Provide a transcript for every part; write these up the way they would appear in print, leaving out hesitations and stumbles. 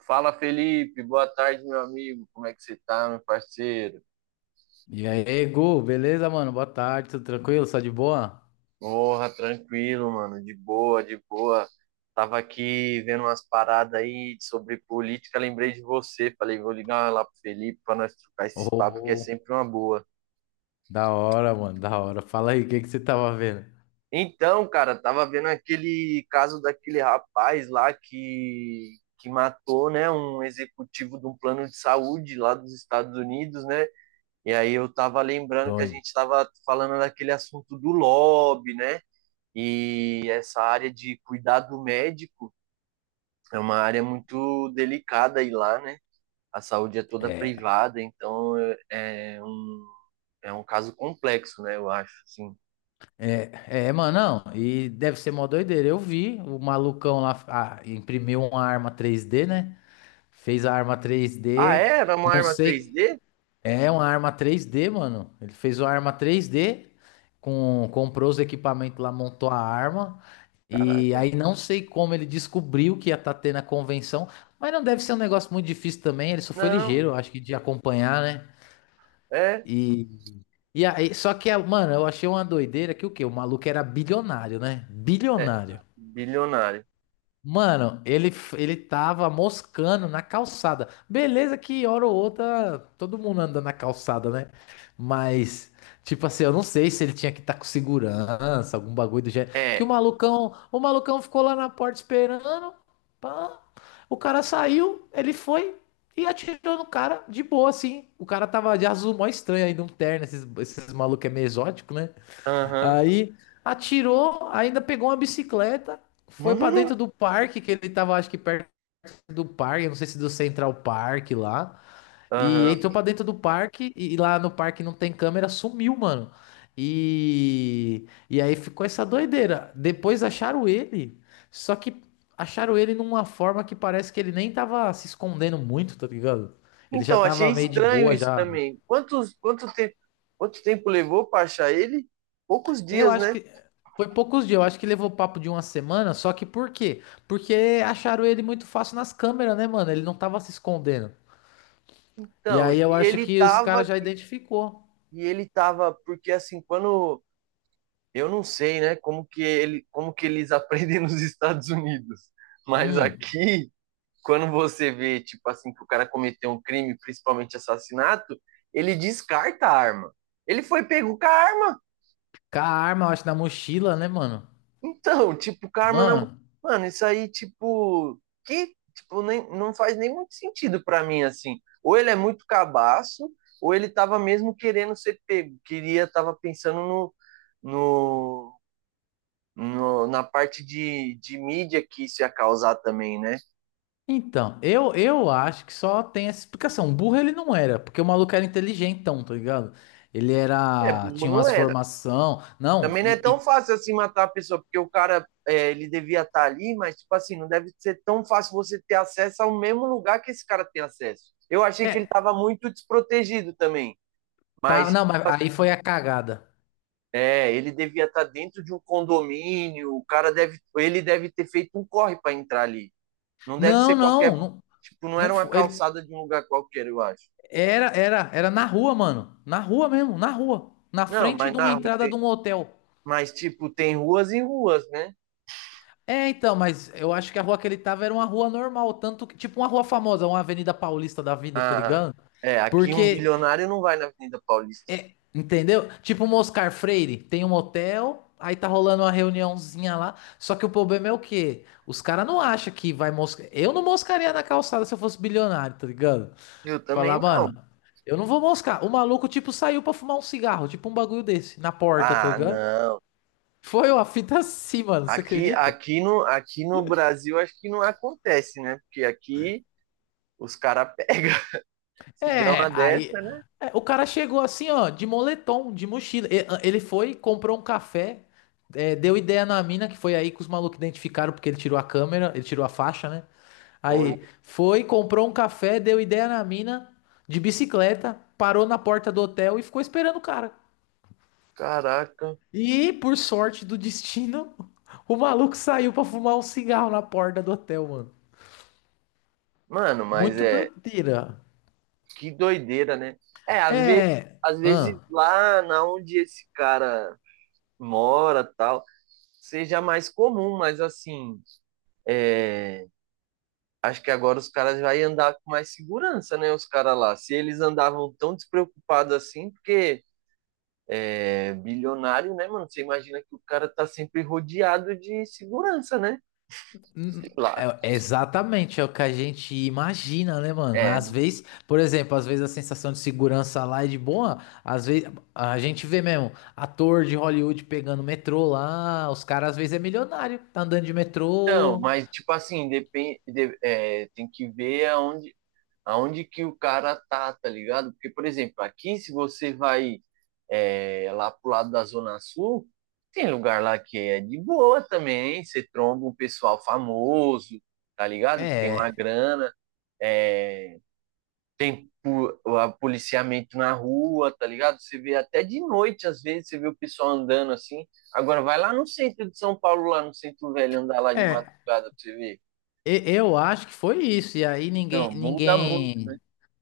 Fala, Felipe. Boa tarde, meu amigo. Como é que você tá, meu parceiro? E aí, Gu, beleza, mano? Boa tarde, tudo tranquilo? Só de boa? Porra, tranquilo, mano. De boa, de boa. Tava aqui vendo umas paradas aí sobre política, lembrei de você. Falei, vou ligar lá pro Felipe pra nós trocar esses papos, que é Oh, sempre uma boa. da hora, mano, da hora. Fala aí, o que que você tava vendo? Então, cara, tava vendo aquele caso daquele rapaz lá que matou, né, um executivo de um plano de saúde lá dos Estados Unidos, né? E aí eu tava lembrando que a Doido. gente tava falando daquele assunto do lobby, né? E essa área de cuidado médico é uma área muito delicada aí lá, né? A saúde é toda É, privada, então é um caso complexo, né? Eu acho, assim. é, mano, não, e deve ser mó doideira. Eu vi o malucão lá, imprimiu uma arma 3D, né? Fez a arma Ah, 3D, é? Era uma não arma sei. 3D? É uma arma 3D, mano. Ele fez uma arma 3D, comprou os equipamentos lá, montou a arma. E Caraca. aí não sei como ele descobriu que ia estar tendo a convenção, mas não deve ser um negócio muito difícil também. Ele só foi Não, ligeiro, acho que de acompanhar, né? é, E, e aí, só que, mano, eu achei uma doideira que o quê? O maluco era bilionário, né? é Bilionário. bilionário. Mano, ele tava moscando na calçada. Beleza que hora ou outra todo mundo anda na calçada, né? Mas, tipo assim, eu não sei se ele tinha que estar com segurança, algum bagulho do gênero. Que o É, malucão, o malucão ficou lá na porta esperando. Pá. O cara saiu, ele foi e atirou no cara de boa, assim. O cara tava de azul mó estranho ainda, um terno. Esses malucos é meio exótico, né? aham. Aí atirou, ainda pegou uma bicicleta, foi pra dentro do parque, que ele tava acho que perto do parque, não sei se do Central Park lá, e Aham. entrou pra dentro do parque e lá no parque não tem câmera, sumiu, mano. E aí ficou essa doideira. Depois acharam ele, só que acharam ele numa forma que parece que ele nem tava se escondendo muito, tá ligado? Ele já Então, achei tava meio de estranho boa isso já. também. Quanto tempo levou para achar ele? Poucos Eu dias, acho né? que foi poucos dias, eu acho que levou papo de uma semana, só que por quê? Porque acharam ele muito fácil nas câmeras, né, mano? Ele não tava se escondendo. E Então, aí e eu acho ele que os caras tava, já identificou. ele tava, porque assim, quando eu não sei, né, como que eles aprendem nos Estados Unidos, mas Hum. aqui, quando você vê, tipo assim, que o cara cometeu um crime, principalmente assassinato, ele descarta a arma. Ele foi pego com a arma, Com a arma, eu acho, na mochila, né, mano? então, tipo, karma na. Mano, Mano, isso aí, tipo, que, tipo, nem, não faz nem muito sentido pra mim, assim. Ou ele é muito cabaço, ou ele tava mesmo querendo ser pego, queria, tava pensando no, na parte de mídia que isso ia causar também, né? então, eu acho que só tem essa explicação. Um burro ele não era, porque o maluco era inteligentão, tá ligado? Ele É, era, bobo tinha não umas era. formação, não, Também não é tão e- fácil assim matar a pessoa, porque o cara, é, ele devia estar ali, mas, tipo assim, não deve ser tão fácil você ter acesso ao mesmo lugar que esse cara tem acesso. Eu achei que ele é, estava muito desprotegido também, mas, tá, tipo não, mas aí assim, foi a cagada. é, ele devia estar dentro de um condomínio, o cara deve, ele deve ter feito um corre para entrar ali. Não deve ser Não, qualquer, não, não, tipo, não era não uma foi. calçada de um lugar qualquer, eu acho. Era na rua, mano. Na rua mesmo, na rua. Na Não, frente mas de uma na rua entrada de tem, um hotel. mas, tipo, tem ruas e ruas, né? É, então, mas eu acho que a rua que ele tava era uma rua normal, tanto que, tipo uma rua famosa, uma Avenida Paulista da vida, tá Ah, ligado? é, aqui um Porque, bilionário não vai na Avenida Paulista. entendeu? Tipo um Oscar Freire, tem um hotel, aí tá rolando uma reuniãozinha lá. Só que o problema é o quê? Os caras não acham que vai moscar. Eu não moscaria na calçada se eu fosse bilionário, tá ligado? Eu também Falar, não. mano, eu não vou moscar. O maluco, tipo, saiu pra fumar um cigarro, tipo um bagulho desse, na porta, tá Ah, ligado? não. Foi uma fita assim, mano, você Aqui, acredita? aqui no, aqui no Brasil acho que não acontece, né? Porque aqui os caras pegam. Se der É, uma aí, dessa, né? é, o cara chegou assim, ó, de moletom, de mochila. Ele foi, comprou um café, é, deu ideia na mina, que foi aí que os malucos identificaram, porque ele tirou a câmera, ele tirou a faixa, né? Olha, Aí foi, comprou um café, deu ideia na mina, de bicicleta, parou na porta do hotel e ficou esperando o cara. caraca. E, por sorte do destino, o maluco saiu pra fumar um cigarro na porta do hotel, mano. Mano, mas Muito é doideira. que doideira, né? É, às vezes, É. às vezes Ah, lá na onde esse cara mora, tal, seja mais comum, mas assim, é, acho que agora os caras vai andar com mais segurança, né? Os caras lá. Se eles andavam tão despreocupados assim, porque é bilionário, né, mano? Você imagina que o cara tá sempre rodeado de segurança, né? hum, Sei lá. É exatamente, é o que a gente imagina, né, mano? É, Mas às vezes, por exemplo, às vezes a sensação de segurança lá é de boa. Às vezes a gente vê mesmo ator de Hollywood pegando metrô lá. Os caras às vezes é milionário, tá andando de então, metrô. mas tipo assim, depende, é, tem que ver aonde, aonde que o cara tá, tá ligado? Porque, por exemplo, aqui, se você vai é, lá pro lado da Zona Sul, tem lugar lá que é de boa também, você tromba um pessoal famoso, tá ligado? Que tem uma É. grana, é, tem policiamento na rua, tá ligado? Você vê até de noite, às vezes, você vê o pessoal andando assim. Agora, vai lá no centro de São Paulo, lá no centro velho, andar lá de madrugada É. pra você ver. Eu acho que foi isso. E aí Não ninguém, muda muito. ninguém.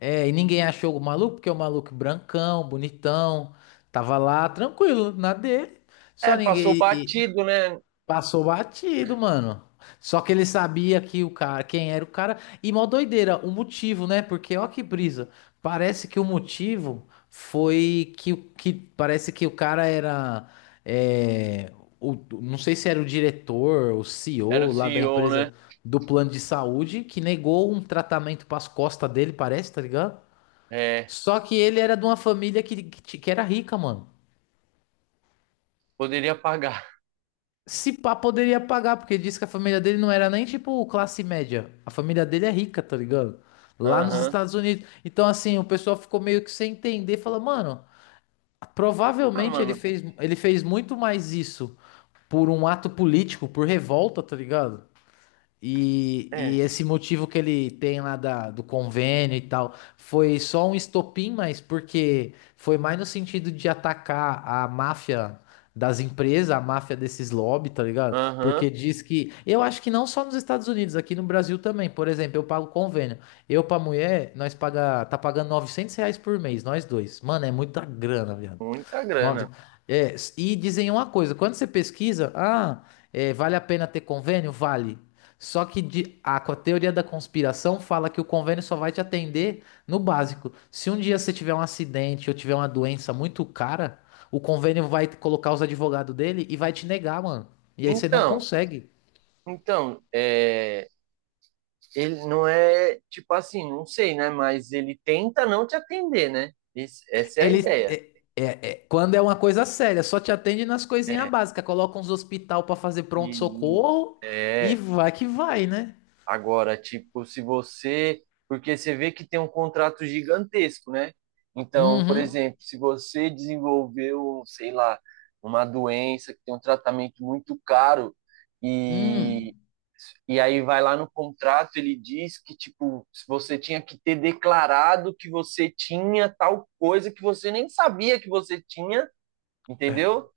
É, e ninguém achou o maluco, porque o maluco brancão, bonitão, tava lá tranquilo, na dele. Só É, ninguém passou batido, né? passou batido, mano. Só que ele sabia que o cara, quem era o cara. E mó doideira, o motivo, né? Porque ó que brisa. Parece que o motivo foi que, que parece que o cara era é, o, não sei se era o diretor, o Era o CEO lá da CEO, né? empresa do plano de saúde que negou um tratamento para as costas dele, parece, tá ligado? É, Só que ele era de uma família que que era rica, mano. poderia pagar. Se pá, poderia pagar, porque ele disse que a família dele não era nem tipo classe média. A família dele é rica, tá ligado? Lá nos Aham. Estados Unidos. Então, assim, o pessoal ficou meio que sem entender. Fala, mano, Ah, provavelmente mano, ele fez muito mais isso por um ato político, por revolta, tá ligado? é. E esse motivo que ele tem lá do convênio e tal foi só um estopim, mas porque foi mais no sentido de atacar a máfia das empresas, a máfia desses lobby, tá ligado? Aham. Porque diz que, eu acho que não só nos Estados Unidos, aqui no Brasil também. Por exemplo, eu pago convênio. Eu pra mulher, nós paga, tá pagando R$ 900 por mês, nós dois. Mano, é muita grana, viado. Muita Nove... grana. É, e dizem uma coisa, quando você pesquisa, ah, é, vale a pena ter convênio? Vale. Só que a teoria da conspiração fala que o convênio só vai te atender no básico. Se um dia você tiver um acidente ou tiver uma doença muito cara, o convênio vai colocar os advogados dele e vai te negar, mano. E aí você não Então, consegue. então, é, ele não é, tipo assim, não sei, né? Mas ele tenta não te atender, né? Essa é a Ele ideia. é- é- quando é uma coisa séria, só te atende nas coisinhas básicas. Coloca uns hospital pra fazer Isso. pronto-socorro e É, vai que vai, né? agora, tipo, se você. Porque você vê que tem um contrato gigantesco, né? Então, por Uhum. exemplo, se você desenvolveu, sei lá, uma doença que tem um tratamento muito caro, e, Hum. e aí vai lá no contrato, ele diz que, tipo, se você tinha que ter declarado que você tinha tal coisa que você nem sabia que você tinha, entendeu?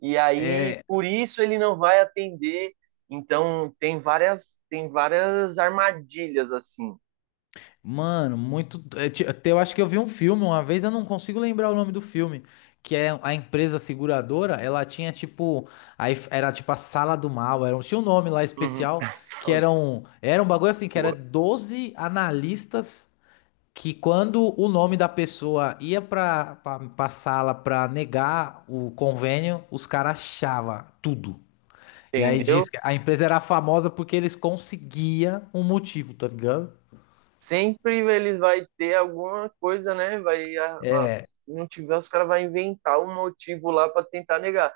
E aí, É, por isso ele não vai atender. Então, tem várias armadilhas assim. mano, muito. Até eu acho que eu vi um filme uma vez, eu não consigo lembrar o nome do filme. Que é a empresa seguradora, ela tinha tipo. Era tipo a sala do mal, era, tinha um nome lá Uhum. especial, A que sala de eram. Era um bagulho assim, que era porra, 12 analistas que quando o nome da pessoa ia pra sala pra negar o convênio, os caras achavam tudo. E aí entendeu? diz que a empresa era famosa porque eles conseguiam um motivo, tá ligado? Sempre eles vai ter alguma coisa, né? Vai, se não tiver, os caras vão inventar um motivo lá para tentar negar.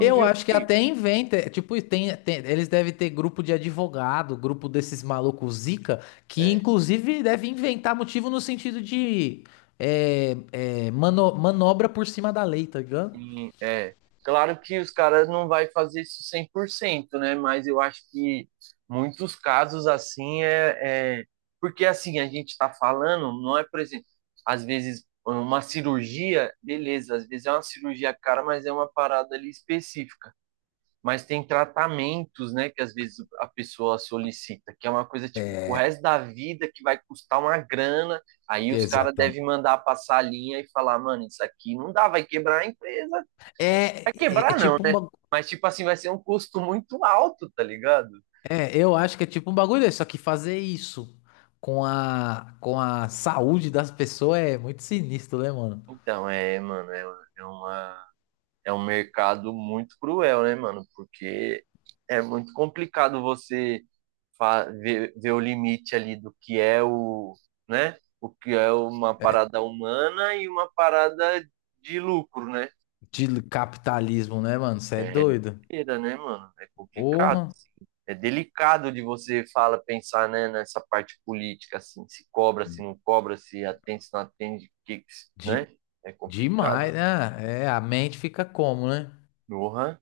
Eu acho que que até inventa, é, tipo, eles devem ter grupo de advogado, grupo desses malucos zica, que é, inclusive deve inventar motivo no sentido de é, mano, manobra por cima da lei, tá ligado? sim, é. Claro que os caras não vai fazer isso 100%, né? Mas eu acho que muitos casos assim é, é... Porque assim, a gente está falando, não é, por exemplo, às vezes uma cirurgia, beleza, às vezes é uma cirurgia cara, mas é uma parada ali específica. Mas tem tratamentos, né, que às vezes a pessoa solicita, que é uma coisa tipo o resto da vida que vai custar uma grana. Aí Que os caras exatamente. devem mandar passar a linha e falar, mano, isso aqui não dá, vai quebrar a empresa. Vai É, é quebrar não, tipo um né? bagulho. Mas, tipo assim, vai ser um custo muito alto, tá ligado? É, eu acho que é tipo um bagulho desse, só que fazer isso com a saúde das pessoas é muito sinistro, né, mano? Então, é, mano, é, é uma, é um mercado muito cruel, né, mano? Porque é muito complicado você ver o limite ali do que é o, né? O que é uma parada humana e uma parada de lucro, né? De capitalismo, né, mano? Você é É doido. doideira, né, mano? É complicado. Porra. É delicado de você fala pensar, né, nessa parte política, assim, se cobra, se não cobra, se atende, se não atende, que, né, é complicado. Demais, né? É, a mente fica como, né? Uhum,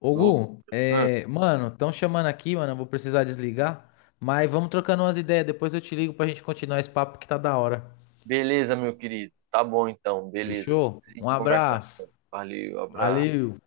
Ô, louco, Gu, uhum. é, mano, estão chamando aqui, mano. Eu vou precisar desligar. Mas vamos trocando umas ideias. Depois eu te ligo pra gente continuar esse papo que tá da hora. Beleza, meu querido, tá bom, então, beleza. Fechou? Depois a Um gente conversa. abraço. Valeu, abraço. Valeu.